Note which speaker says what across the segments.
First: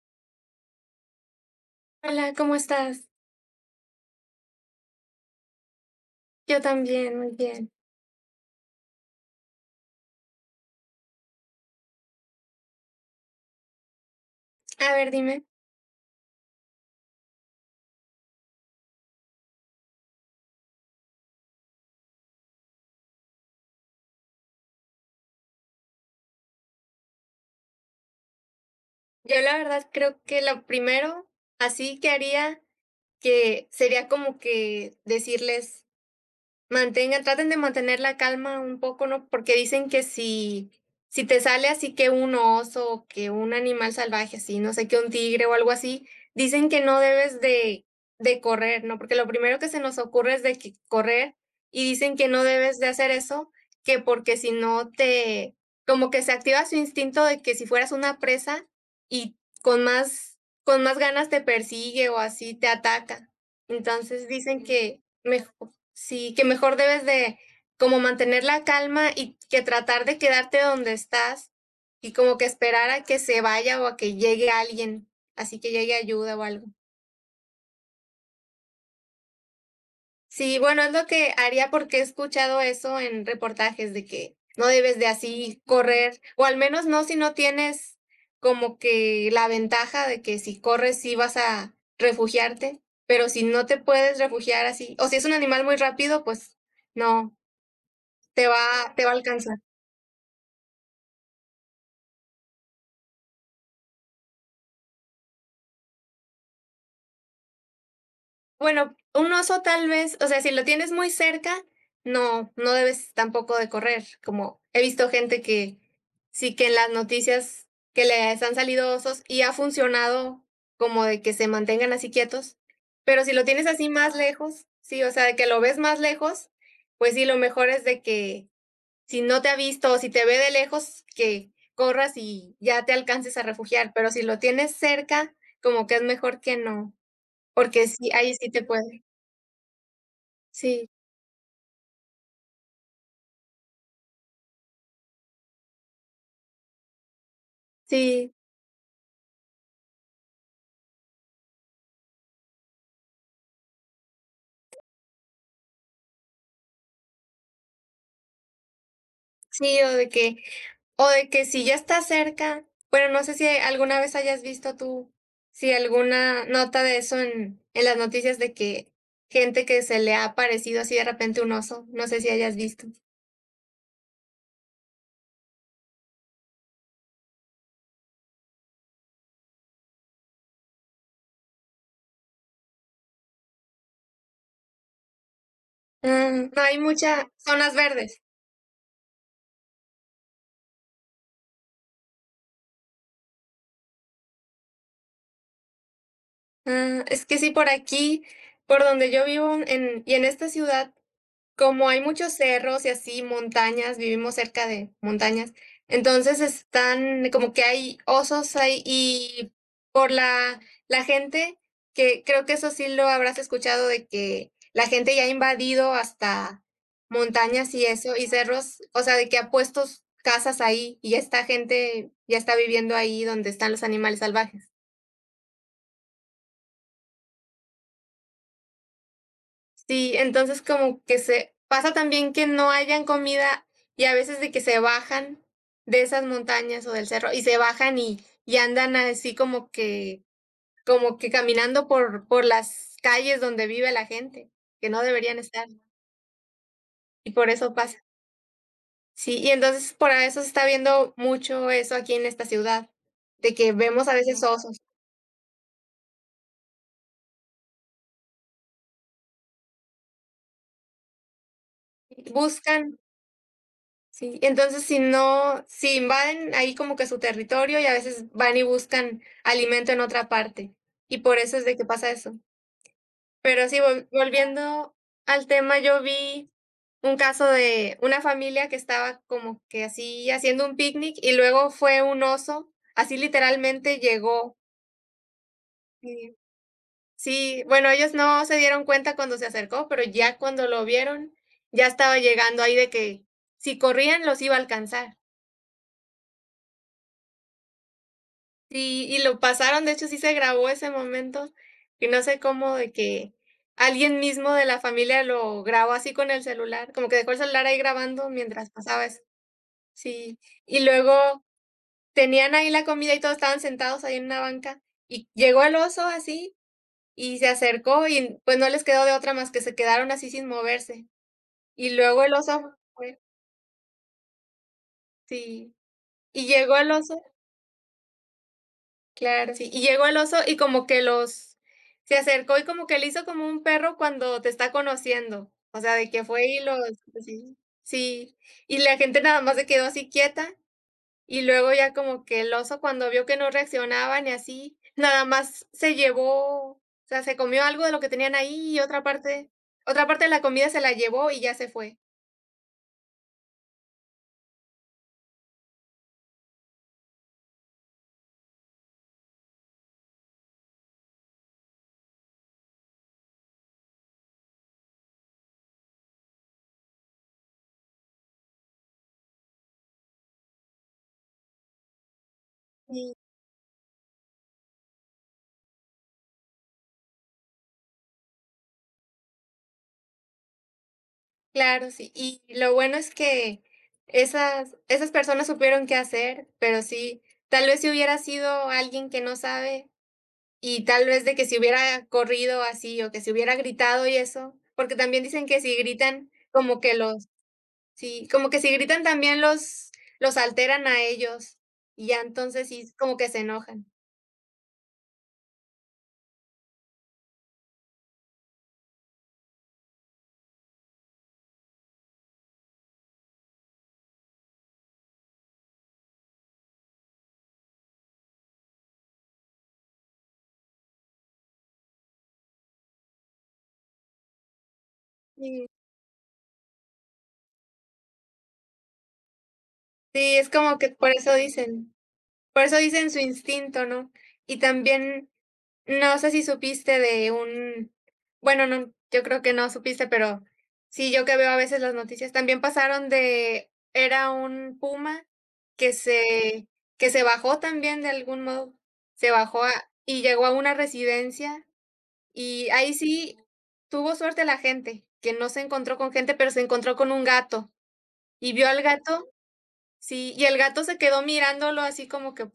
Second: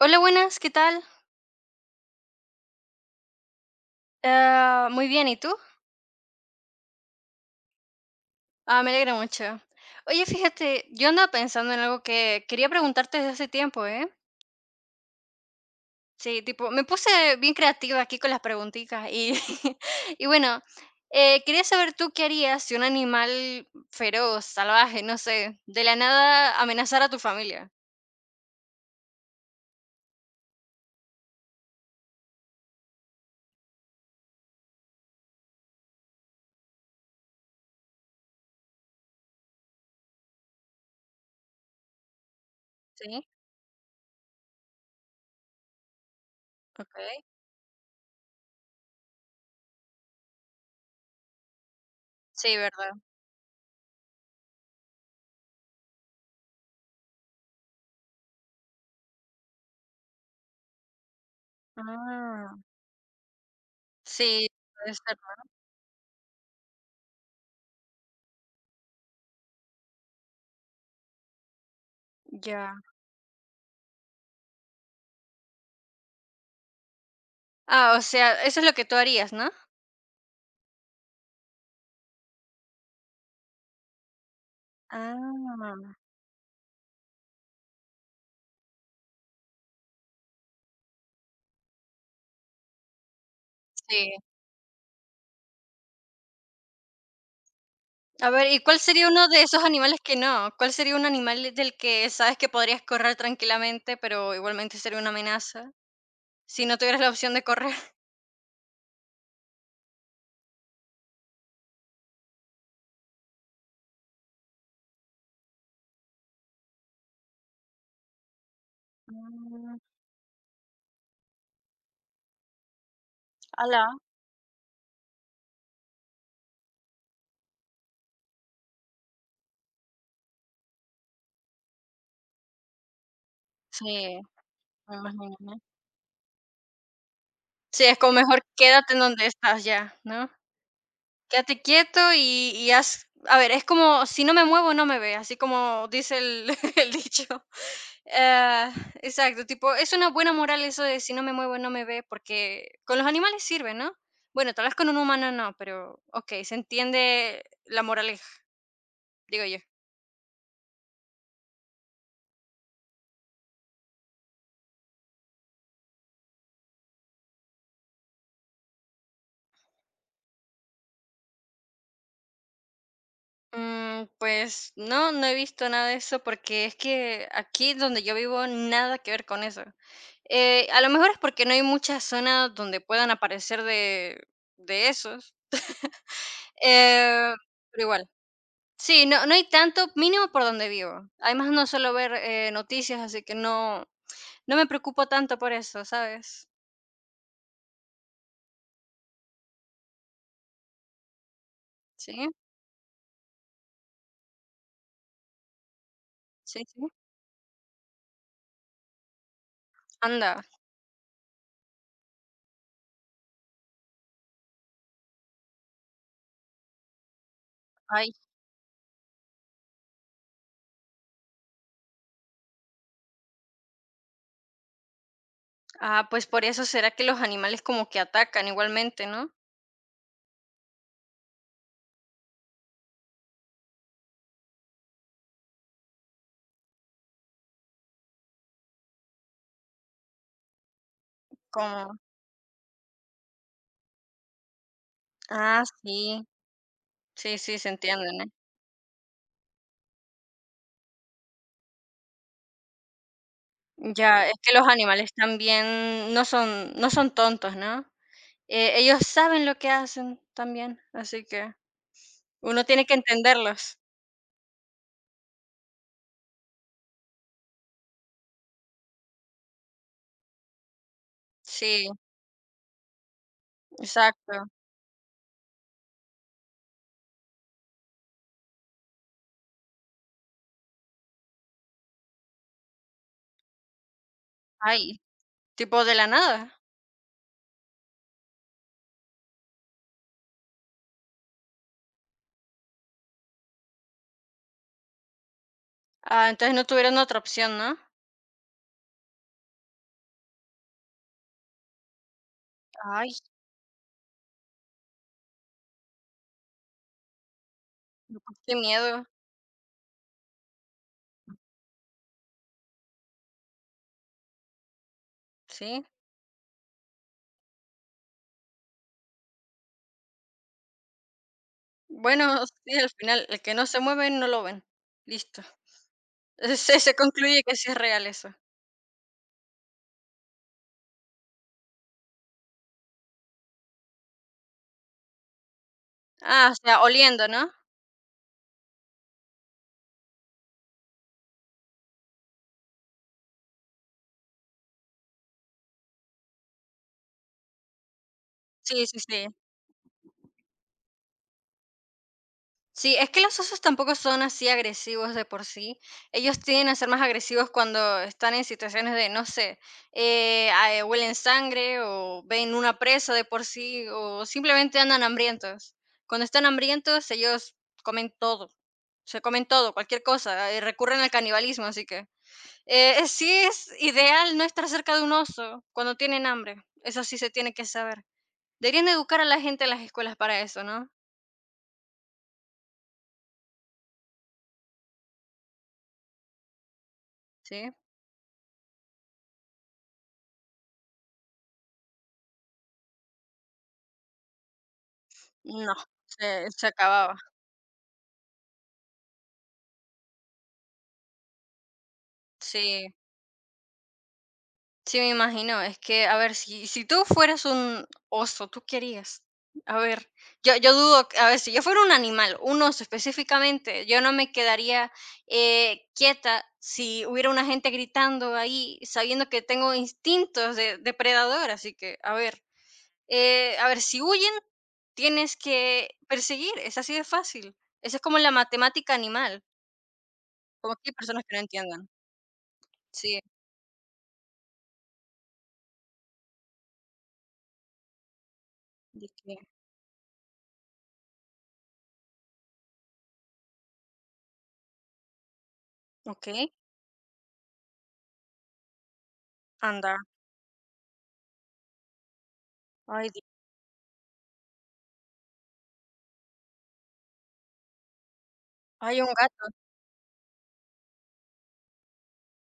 Speaker 1: Hola, buenas, ¿qué tal?
Speaker 2: Hola, ¿cómo estás?
Speaker 1: Muy bien, ¿y tú?
Speaker 2: Yo también, muy bien.
Speaker 1: Me alegra mucho. Oye, fíjate, yo andaba pensando en algo que quería preguntarte desde hace tiempo, ¿eh?
Speaker 2: A ver, dime.
Speaker 1: Sí, tipo, me puse bien creativa aquí con las preguntitas y, y bueno, quería saber tú qué harías si un animal feroz, salvaje, no sé, de la nada amenazara a tu familia.
Speaker 2: Yo la verdad creo que lo primero así que haría que sería como que decirles: Mantengan traten de mantener la calma un poco, ¿no? Porque dicen que si te sale así que un oso, o que
Speaker 1: Sí,
Speaker 2: un animal salvaje así, no sé, que un tigre o algo así, dicen que
Speaker 1: ok.
Speaker 2: no debes de correr, ¿no? Porque lo primero que se nos ocurre es de que correr, y dicen que no
Speaker 1: Sí,
Speaker 2: debes de
Speaker 1: ¿verdad?
Speaker 2: hacer eso, que porque si no te como que se activa su instinto de que si fueras una presa y con más con más ganas te persigue o
Speaker 1: Ah,
Speaker 2: así te ataca. Entonces
Speaker 1: sí,
Speaker 2: dicen
Speaker 1: puede
Speaker 2: que
Speaker 1: ser,
Speaker 2: mej sí, que mejor debes de como mantener la calma y que tratar de quedarte donde estás y como
Speaker 1: ¿no?
Speaker 2: que
Speaker 1: Ya.
Speaker 2: esperar a que se vaya o a que llegue alguien, así que llegue ayuda o algo.
Speaker 1: Ah, o sea, eso es lo que tú harías, ¿no?
Speaker 2: Sí, bueno, es lo que haría porque he escuchado eso en reportajes de que no debes de así
Speaker 1: Ah,
Speaker 2: correr, o al menos no si no tienes como que la ventaja de que si corres sí vas a refugiarte, pero si no te puedes
Speaker 1: sí.
Speaker 2: refugiar así, o si es un animal muy rápido, pues no,
Speaker 1: A ver,
Speaker 2: te va,
Speaker 1: ¿y cuál
Speaker 2: te
Speaker 1: sería
Speaker 2: va a
Speaker 1: uno de
Speaker 2: alcanzar.
Speaker 1: esos animales que no? ¿Cuál sería un animal del que sabes que podrías correr tranquilamente, pero igualmente sería una amenaza? Si no tuvieras la opción de correr.
Speaker 2: Bueno, un oso tal vez, o sea, si lo tienes muy cerca, no, no debes tampoco de correr, como he visto gente que sí que en las noticias que les han salido osos y ha
Speaker 1: Mm,
Speaker 2: funcionado como de que se mantengan así quietos, pero si lo tienes así
Speaker 1: ala.
Speaker 2: más lejos, sí, o sea, de que lo ves más lejos, pues sí, lo mejor es de que si no te ha visto o si te ve de lejos, que corras y ya te alcances a refugiar, pero
Speaker 1: Sí,
Speaker 2: si lo tienes
Speaker 1: me
Speaker 2: cerca,
Speaker 1: imagino, ¿no?
Speaker 2: como que es mejor que no,
Speaker 1: Sí,
Speaker 2: porque
Speaker 1: es
Speaker 2: sí,
Speaker 1: como
Speaker 2: ahí
Speaker 1: mejor
Speaker 2: sí te
Speaker 1: quédate en
Speaker 2: puede.
Speaker 1: donde estás ya, ¿no?
Speaker 2: Sí,
Speaker 1: Quédate quieto y haz a ver, es como: "Si no me muevo, no me ve", así como dice el el dicho.
Speaker 2: sí,
Speaker 1: Ah, exacto, tipo, es una buena moral eso de: "Si no me muevo, no me ve", porque con los animales sirve, ¿no? Bueno, tal vez con un humano no, pero okey, se entiende la moraleja, digo yo.
Speaker 2: sí, o de que si ya está cerca, bueno, no sé si alguna vez hayas visto tú, si alguna nota de eso en las noticias de que gente que se le ha aparecido así de repente un oso, no sé si hayas visto.
Speaker 1: Mm, pues no, no he visto nada de eso porque es que aquí donde yo vivo nada que ver con eso. A lo mejor es porque no hay muchas zonas donde puedan aparecer de esos.
Speaker 2: Ah, no hay mucha
Speaker 1: Eh,
Speaker 2: zonas
Speaker 1: pero igual.
Speaker 2: verdes.
Speaker 1: Sí, no, no hay tanto mínimo por donde vivo. Además no suelo ver noticias, así que no, no me preocupo tanto por eso, ¿sabes?
Speaker 2: Ah, es que sí, por aquí, por donde yo vivo en y en esta ciudad, como hay
Speaker 1: Sí,
Speaker 2: muchos cerros y así, montañas, vivimos cerca de montañas, entonces
Speaker 1: sí, sí.
Speaker 2: están como que hay osos ahí y por
Speaker 1: Anda.
Speaker 2: la gente, que creo que eso sí lo habrás escuchado, de que la gente ya ha invadido hasta montañas y
Speaker 1: Ay.
Speaker 2: eso, y cerros, o sea, de que ha puesto casas ahí y ya está gente, ya está viviendo ahí donde están los animales salvajes.
Speaker 1: Ah, pues por eso será que los animales como que atacan igualmente, ¿no?
Speaker 2: Sí, entonces como que se pasa también que no hayan comida y a veces de que se bajan de esas montañas o del cerro y se bajan y andan así como que caminando
Speaker 1: Como,
Speaker 2: por las calles donde vive la gente, que no deberían
Speaker 1: ah,
Speaker 2: estar,
Speaker 1: sí.
Speaker 2: y
Speaker 1: Sí,
Speaker 2: por
Speaker 1: sí, se
Speaker 2: eso pasa.
Speaker 1: entienden, ¿eh?
Speaker 2: Sí, y entonces por eso se está viendo mucho eso aquí en esta ciudad, de que vemos a
Speaker 1: Ya, es
Speaker 2: veces
Speaker 1: que los
Speaker 2: osos,
Speaker 1: animales también no son tontos, ¿no? Ellos saben lo que hacen también, así que uno tiene que
Speaker 2: buscan
Speaker 1: entenderlos.
Speaker 2: sí, entonces si no, si invaden ahí como que su territorio y a veces van y buscan alimento en otra parte. Y por eso es de que
Speaker 1: Sí,
Speaker 2: pasa eso. Pero sí, vol-
Speaker 1: exacto.
Speaker 2: volviendo al tema, yo vi un caso de una familia que estaba como que así haciendo un picnic y luego fue un oso, así literalmente llegó.
Speaker 1: Ay, tipo de la
Speaker 2: Y
Speaker 1: nada.
Speaker 2: sí, bueno, ellos no se dieron cuenta cuando se acercó, pero ya cuando lo vieron, ya estaba llegando ahí de que si corrían los iba a alcanzar.
Speaker 1: Ah, entonces no tuvieron otra opción, ¿no?
Speaker 2: Sí, y lo pasaron, de hecho, sí se grabó ese momento, y no sé cómo de
Speaker 1: Ay,
Speaker 2: que alguien mismo de la familia lo grabó así con el celular, como que dejó el celular ahí
Speaker 1: no,
Speaker 2: grabando
Speaker 1: pues, qué
Speaker 2: mientras
Speaker 1: miedo.
Speaker 2: pasaba eso. Sí, y luego tenían ahí la comida y todos estaban sentados ahí en una banca, y llegó el
Speaker 1: Sí.
Speaker 2: oso así y se acercó y, pues, no les quedó de otra más que se quedaron así sin moverse. Y luego
Speaker 1: Bueno,
Speaker 2: el oso
Speaker 1: sí, al
Speaker 2: fue
Speaker 1: final, el que no se mueve no lo ven. Listo.
Speaker 2: sí, y llegó el
Speaker 1: Se
Speaker 2: oso.
Speaker 1: concluye que sí es real eso.
Speaker 2: Claro, sí. Y llegó el oso y como que los se acercó y como que le hizo como un perro cuando te está conociendo. O sea, de que fue
Speaker 1: Ah, o
Speaker 2: y los
Speaker 1: sea, oliendo, ¿no?
Speaker 2: sí, sí. Y la gente nada más se quedó así quieta, y luego ya como que el oso cuando vio que no reaccionaban y así, nada más se llevó, o sea, se comió algo de lo que tenían ahí y
Speaker 1: Sí, sí,
Speaker 2: otra
Speaker 1: sí.
Speaker 2: parte otra parte de la comida se la llevó y ya se fue.
Speaker 1: Sí, es que los osos tampoco son así agresivos de por sí. Ellos tienden a ser más agresivos cuando están en situaciones de, no sé, huelen sangre o ven una presa de por sí o simplemente andan hambrientos. Cuando están hambrientos, ellos comen todo. Se comen todo, cualquier cosa, recurren al canibalismo, así que sí es ideal no estar cerca de un oso cuando tienen hambre. Eso sí se tiene que saber. Deberían educar a la gente en las escuelas para eso, ¿no?
Speaker 2: Claro, sí. Y lo bueno es que esas personas supieron qué hacer, pero sí, tal
Speaker 1: Sí.
Speaker 2: vez si hubiera sido alguien que no sabe y tal vez de que si hubiera corrido así o que si hubiera gritado y eso, porque también dicen que
Speaker 1: No,
Speaker 2: si gritan,
Speaker 1: se
Speaker 2: como que
Speaker 1: acababa.
Speaker 2: los sí, como que si gritan también los alteran a ellos y ya entonces
Speaker 1: Sí,
Speaker 2: sí, como que se enojan.
Speaker 1: sí, me imagino. Es que, a ver, si tú fueras un oso, ¿tú qué harías? A ver, yo dudo que a ver, si yo fuera un animal, un oso específicamente, yo no me quedaría, quieta si hubiera una gente gritando ahí, sabiendo que tengo instintos de depredador, así que, a ver, si huyen, tienes
Speaker 2: Sí,
Speaker 1: que perseguir, es así de fácil. Esa es como la matemática animal,
Speaker 2: sí, es
Speaker 1: como
Speaker 2: como que
Speaker 1: que hay
Speaker 2: por
Speaker 1: personas
Speaker 2: eso
Speaker 1: que no entiendan.
Speaker 2: dicen, por eso dicen su
Speaker 1: Sí,
Speaker 2: instinto, ¿no？ Y también, no sé si supiste de un bueno, no, yo creo que no supiste, pero sí, yo que veo a veces las noticias, también pasaron de era un puma que
Speaker 1: Okey,
Speaker 2: se que se bajó también de algún modo, se bajó a
Speaker 1: anda.
Speaker 2: y llegó a una residencia, y ahí
Speaker 1: Ay, di
Speaker 2: sí tuvo suerte la gente, que no se encontró con gente, pero se encontró con un gato, y vio al
Speaker 1: ay, un
Speaker 2: gato
Speaker 1: gato.
Speaker 2: sí, y el gato se quedó mirándolo así como que,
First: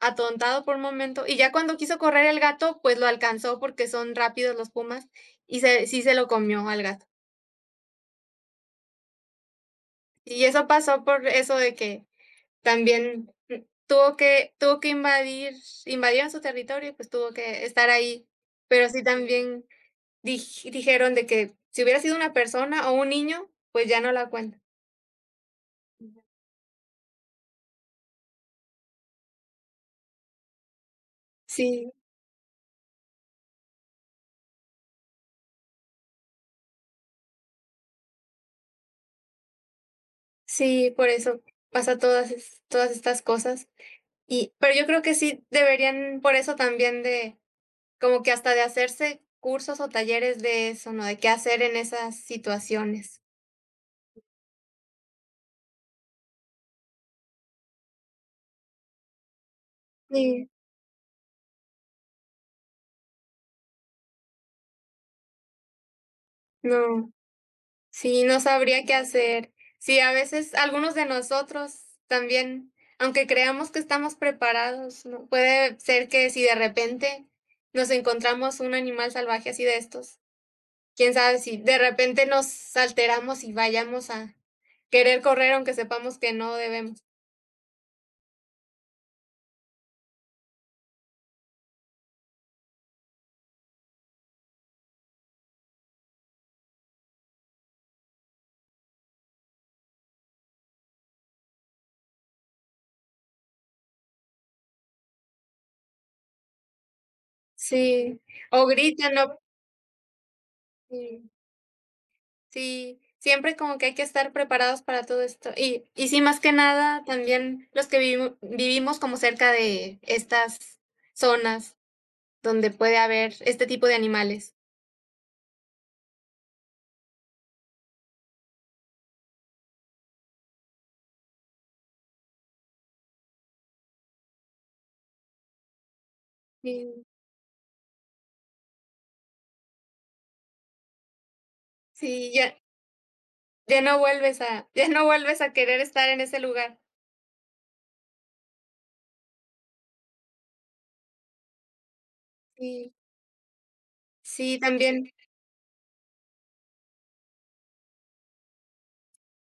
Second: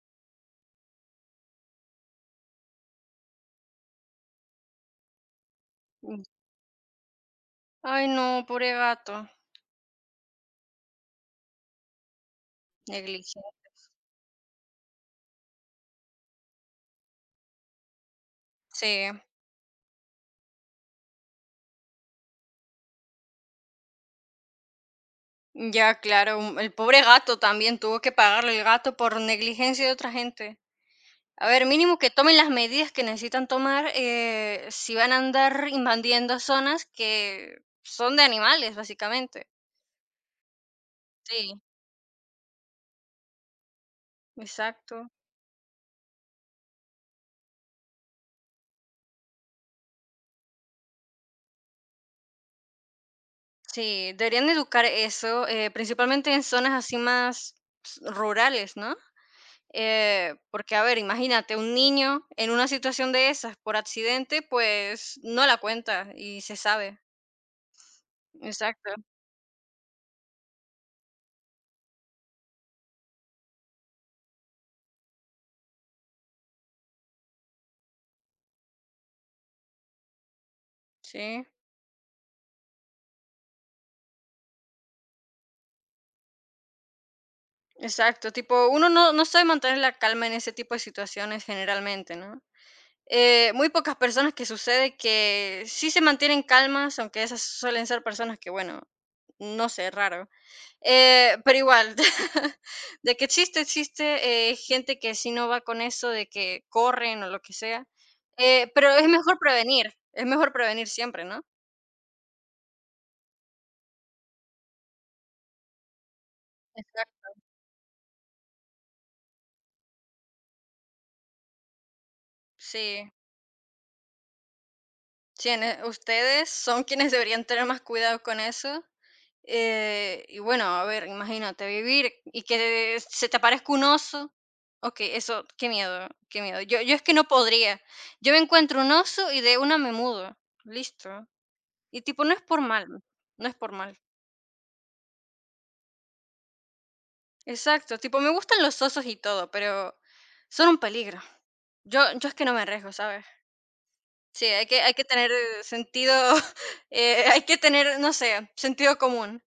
Speaker 2: atontado por un momento, y ya cuando quiso correr el gato, pues, lo alcanzó porque son rápidos los pumas, y se sí se
Speaker 1: Mm.
Speaker 2: lo comió al gato.
Speaker 1: Ay, no, pobre gato.
Speaker 2: Y eso pasó por eso de que también,
Speaker 1: Negligencia.
Speaker 2: tuvo que invadir invadieron su territorio y, pues, tuvo que estar ahí. Pero sí
Speaker 1: Sí,
Speaker 2: también dijeron de que si hubiera sido una persona o un niño, pues, ya no la cuenta.
Speaker 1: ya, claro, mm, el pobre gato también tuvo que pagarle el gato por negligencia de otra gente. A ver,
Speaker 2: Sí,
Speaker 1: mínimo que tomen las medidas que necesitan tomar, si van a andar invadiendo zonas que son de animales, básicamente.
Speaker 2: sí, por eso
Speaker 1: Sí,
Speaker 2: pasa todas estas cosas. Y pero yo creo
Speaker 1: exacto.
Speaker 2: que sí deberían por eso también de como que hasta de hacerse cursos o talleres de eso, ¿no? De qué hacer en esas situaciones.
Speaker 1: Sí, deberían educar eso, principalmente en zonas así más s rurales, ¿no?
Speaker 2: Sí.
Speaker 1: Porque, a ver, imagínate, un niño en una situación de esas por accidente, pues no la cuenta y se sabe.
Speaker 2: No, sí, no sabría
Speaker 1: Exacto,
Speaker 2: qué hacer. Sí, a veces algunos de nosotros también, aunque creamos que estamos preparados, ¿no? Puede ser que si de repente nos encontramos un animal salvaje así de estos, quién sabe
Speaker 1: sí,
Speaker 2: si de repente nos alteramos y vayamos a querer correr aunque sepamos que no debemos.
Speaker 1: exacto. Tipo, uno no, no sabe mantener la calma en ese tipo de situaciones generalmente, ¿no? Muy pocas personas que sucede que sí se mantienen calmas, aunque esas suelen ser personas que, bueno, no sé, raro. Pero igual, de que existe, existe gente que sí no va con eso, de que corren o lo que sea.
Speaker 2: Sí, o
Speaker 1: Pero
Speaker 2: gritan, ¿no?
Speaker 1: es mejor prevenir siempre,
Speaker 2: Sí.
Speaker 1: ¿no?
Speaker 2: Sí, siempre como que hay que estar preparados para todo esto. Y sí, más que nada,
Speaker 1: Exacto.
Speaker 2: también los que vivimos como cerca de estas zonas donde puede
Speaker 1: Sí.
Speaker 2: haber este tipo de animales.
Speaker 1: Sí, en e ustedes son quienes deberían tener más cuidado con eso. Y bueno, a ver, imagínate vivir y que se te aparezca un oso. Okey, eso, qué miedo, qué miedo. Yo es
Speaker 2: Sí,
Speaker 1: que no podría. Yo me encuentro un oso y de una me mudo, listo. Y tipo,
Speaker 2: sí,
Speaker 1: no es
Speaker 2: ya
Speaker 1: por mal, no es por
Speaker 2: ya
Speaker 1: mal.
Speaker 2: no vuelves a querer estar en ese lugar.
Speaker 1: Exacto, tipo, me gustan los osos y todo, pero son un peligro. Yo es que no me
Speaker 2: Sí,
Speaker 1: arriesgo, ¿sabes? Sí,
Speaker 2: sí,
Speaker 1: hay que
Speaker 2: también.
Speaker 1: tener sentido, hay que tener, no sé, sentido común.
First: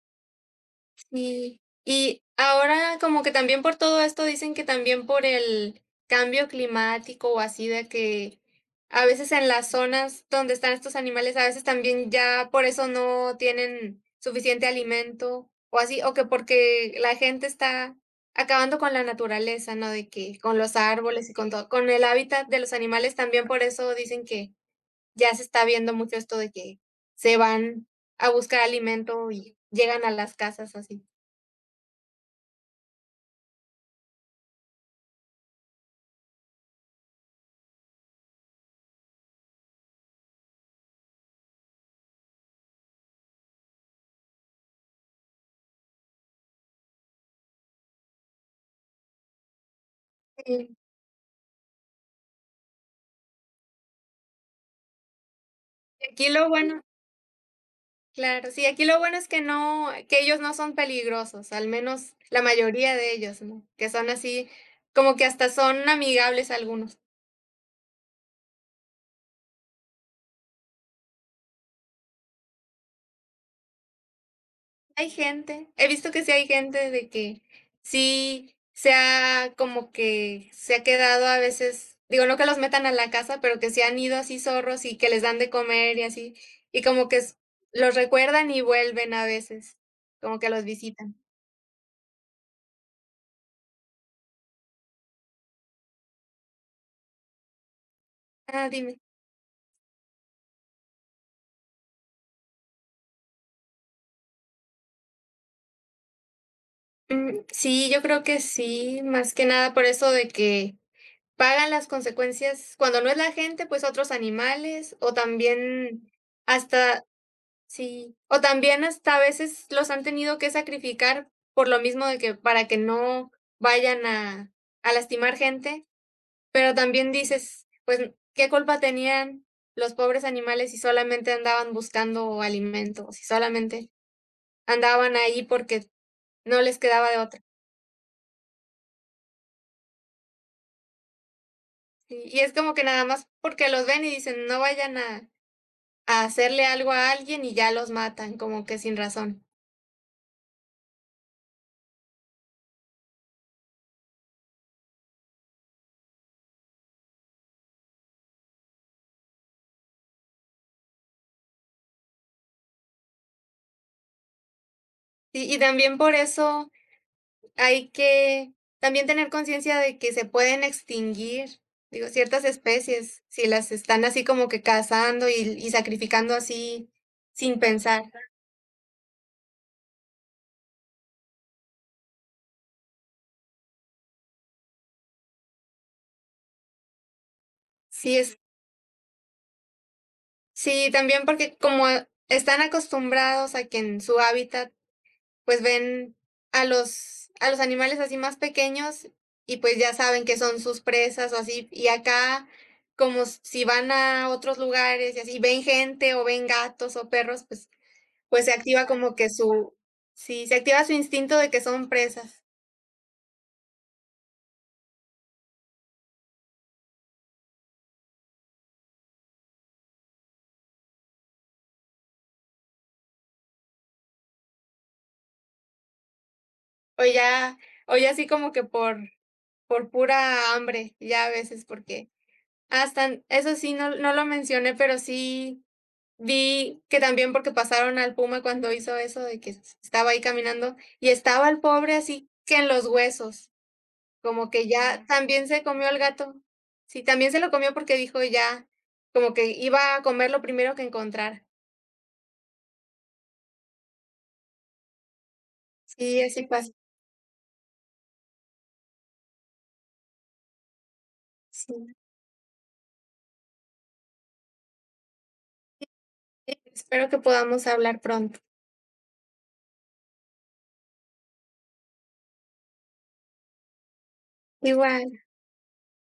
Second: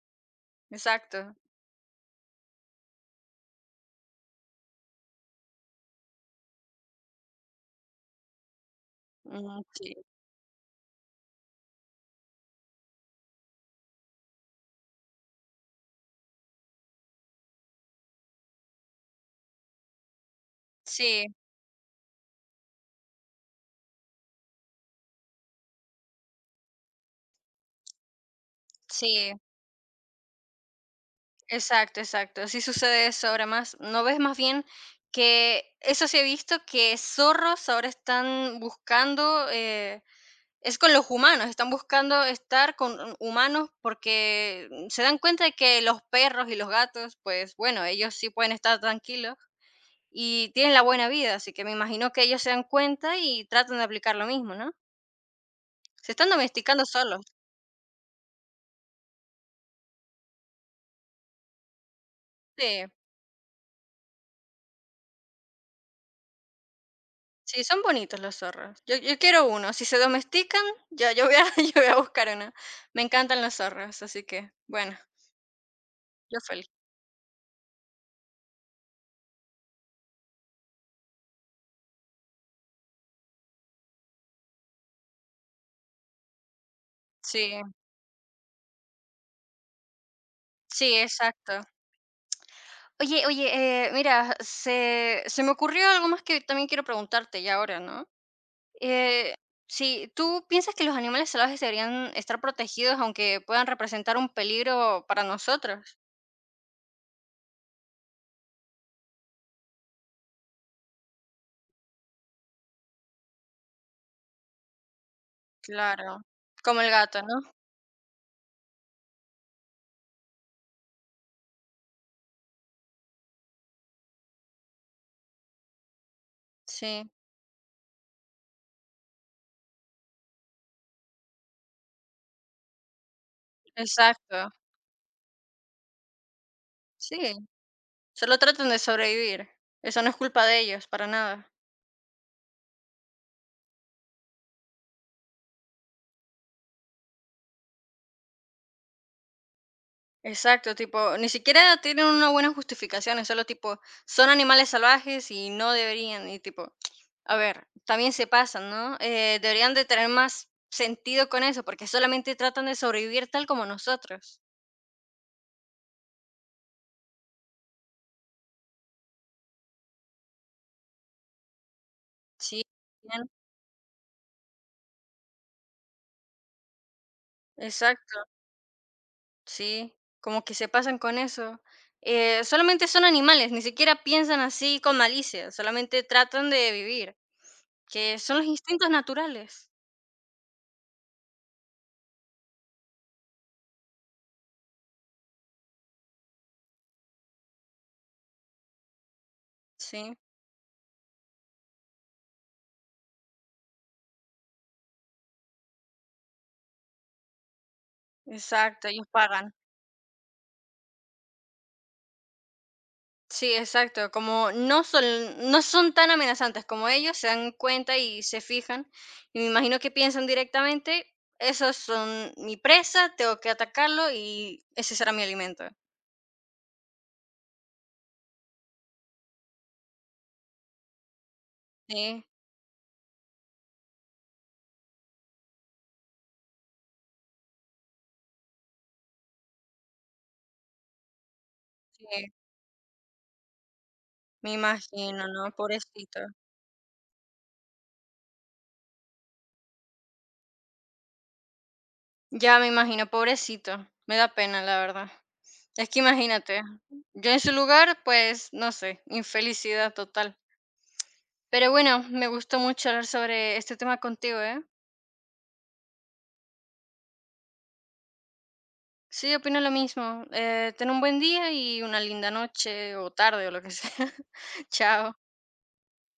Speaker 1: Exacto.
Speaker 2: Sí, y ahora como que también por todo esto dicen que también por el cambio climático o así de que a veces en
Speaker 1: Mm,
Speaker 2: las
Speaker 1: sí,
Speaker 2: zonas donde están estos animales, a veces también ya por eso no tienen suficiente alimento o así, o que porque la gente está acabando con la naturaleza, ¿no? De que con los árboles
Speaker 1: sí,
Speaker 2: y con todo, con el hábitat de los animales también por eso dicen que ya se está viendo mucho esto de que se van a buscar alimento
Speaker 1: sí,
Speaker 2: y llegan a las casas así.
Speaker 1: exacto, exacto. Sí sucede eso ahora más. ¿No ves más bien que eso sí he visto que zorros ahora están buscando, es con los humanos, están buscando estar con hu- humanos porque mm, se dan cuenta de que los perros y los gatos, pues bueno, ellos sí pueden estar tranquilos y tienen
Speaker 2: Sí,
Speaker 1: la buena vida, así que me imagino que ellos se dan cuenta y tratan de aplicar lo mismo, ¿no?
Speaker 2: y
Speaker 1: Se están
Speaker 2: aquí lo bueno
Speaker 1: domesticando solos.
Speaker 2: claro, sí, aquí lo bueno es que no que ellos no son peligrosos, al menos la
Speaker 1: Sí.
Speaker 2: mayoría de ellos, ¿no? Que son así, como que hasta son amigables algunos.
Speaker 1: Sí, son bonitos los zorros. Yo quiero uno. Si se domestican, ya yo voy a, yo voy a buscar uno. Me encantan los zorros, así que bueno,
Speaker 2: Hay gente, he visto que sí
Speaker 1: yo
Speaker 2: hay
Speaker 1: feliz.
Speaker 2: gente de que sí se ha como que se ha quedado a veces, digo, no que los metan a la casa, pero que se han ido así zorros y que les dan de comer y así, y como que s
Speaker 1: Sí,
Speaker 2: los recuerdan y vuelven a veces, como que los
Speaker 1: sí,
Speaker 2: visitan.
Speaker 1: exacto. Oye, oye, mira, se me ocurrió algo más que también quiero preguntarte ya ahora, ¿no?
Speaker 2: Ah, dime.
Speaker 1: Eh, si tú piensas que los animales salvajes deberían estar protegidos aunque puedan representar un peligro para nosotros.
Speaker 2: Mm, sí, yo creo que sí, más que nada por eso de que pagan las consecuencias, cuando no es la gente, pues otros animales, o también
Speaker 1: Claro, como el
Speaker 2: hasta
Speaker 1: gato, ¿no?
Speaker 2: sí, o también hasta a veces los han tenido que sacrificar por lo mismo de que para que no vayan a lastimar gente, pero
Speaker 1: Sí,
Speaker 2: también dices, pues, ¿qué culpa tenían los pobres animales si solamente andaban buscando alimento, si solamente
Speaker 1: exacto.
Speaker 2: andaban ahí porque no les quedaba de
Speaker 1: Sí.
Speaker 2: otra?
Speaker 1: Solo tratan de sobrevivir. Eso no es culpa de ellos, para nada.
Speaker 2: Sí, y es como que nada más porque los ven y dicen: "No vayan a hacerle algo a alguien", y ya los matan, como que sin razón.
Speaker 1: Exacto, tipo, ni siquiera tienen una buena justificación, es solo tipo, son animales salvajes y no deberían, y tipo, a ver, también se pasan, ¿no? Deberían de tener más sentido con eso, porque solamente tratan de sobrevivir tal como nosotros.
Speaker 2: Y también por eso hay que también tener conciencia de que se pueden extinguir, digo, ciertas
Speaker 1: Sí,
Speaker 2: especies,
Speaker 1: bien,
Speaker 2: si las están así como que cazando y sacrificando así sin pensar.
Speaker 1: exacto, sí, como que se pasan con eso. Solamente son animales, ni siquiera piensan así con malicia, solamente tratan de vivir,
Speaker 2: Sí
Speaker 1: que
Speaker 2: es
Speaker 1: son los instintos naturales.
Speaker 2: sí, también porque como están acostumbrados a que en su hábitat pues ven a los animales así más pequeños y pues ya
Speaker 1: Sí,
Speaker 2: saben que son sus presas o así. Y acá, como si van a otros lugares y así ven gente o ven gatos o perros, pues, pues se activa
Speaker 1: exacto, ellos
Speaker 2: como que
Speaker 1: pagan.
Speaker 2: su, sí, se activa su instinto de que son presas.
Speaker 1: Sí, exacto, como no son tan amenazantes como ellos, se dan cuenta y se fijan, y me imagino que piensan directamente, esos son mi presa, tengo que atacarlo y ese será mi alimento.
Speaker 2: O ya, o ya así como que por pura hambre, ya a veces, porque
Speaker 1: Sí,
Speaker 2: hasta, eso sí, no lo mencioné, pero sí vi que también porque pasaron al puma cuando hizo eso de que s estaba ahí caminando, y estaba el pobre así
Speaker 1: sí,
Speaker 2: que en los huesos, como
Speaker 1: me
Speaker 2: que ya
Speaker 1: imagino, ¿no?
Speaker 2: también se comió al
Speaker 1: Pobrecito.
Speaker 2: gato. Sí, también se lo comió porque dijo ya, como que iba a comer lo primero que encontrara.
Speaker 1: Ya me imagino, pobrecito. Me da pena, la verdad. Es que
Speaker 2: Sí, así
Speaker 1: imagínate,
Speaker 2: pasa.
Speaker 1: yo en su lugar, pues, no sé, infelicidad total. Pero
Speaker 2: Sí,
Speaker 1: bueno, me gustó mucho hablar sobre este tema contigo, ¿eh?
Speaker 2: espero que podamos hablar pronto.
Speaker 1: Sí, opino lo mismo. Ten un buen día y una linda noche o tarde o lo que sea. Chao.
Speaker 2: Igual.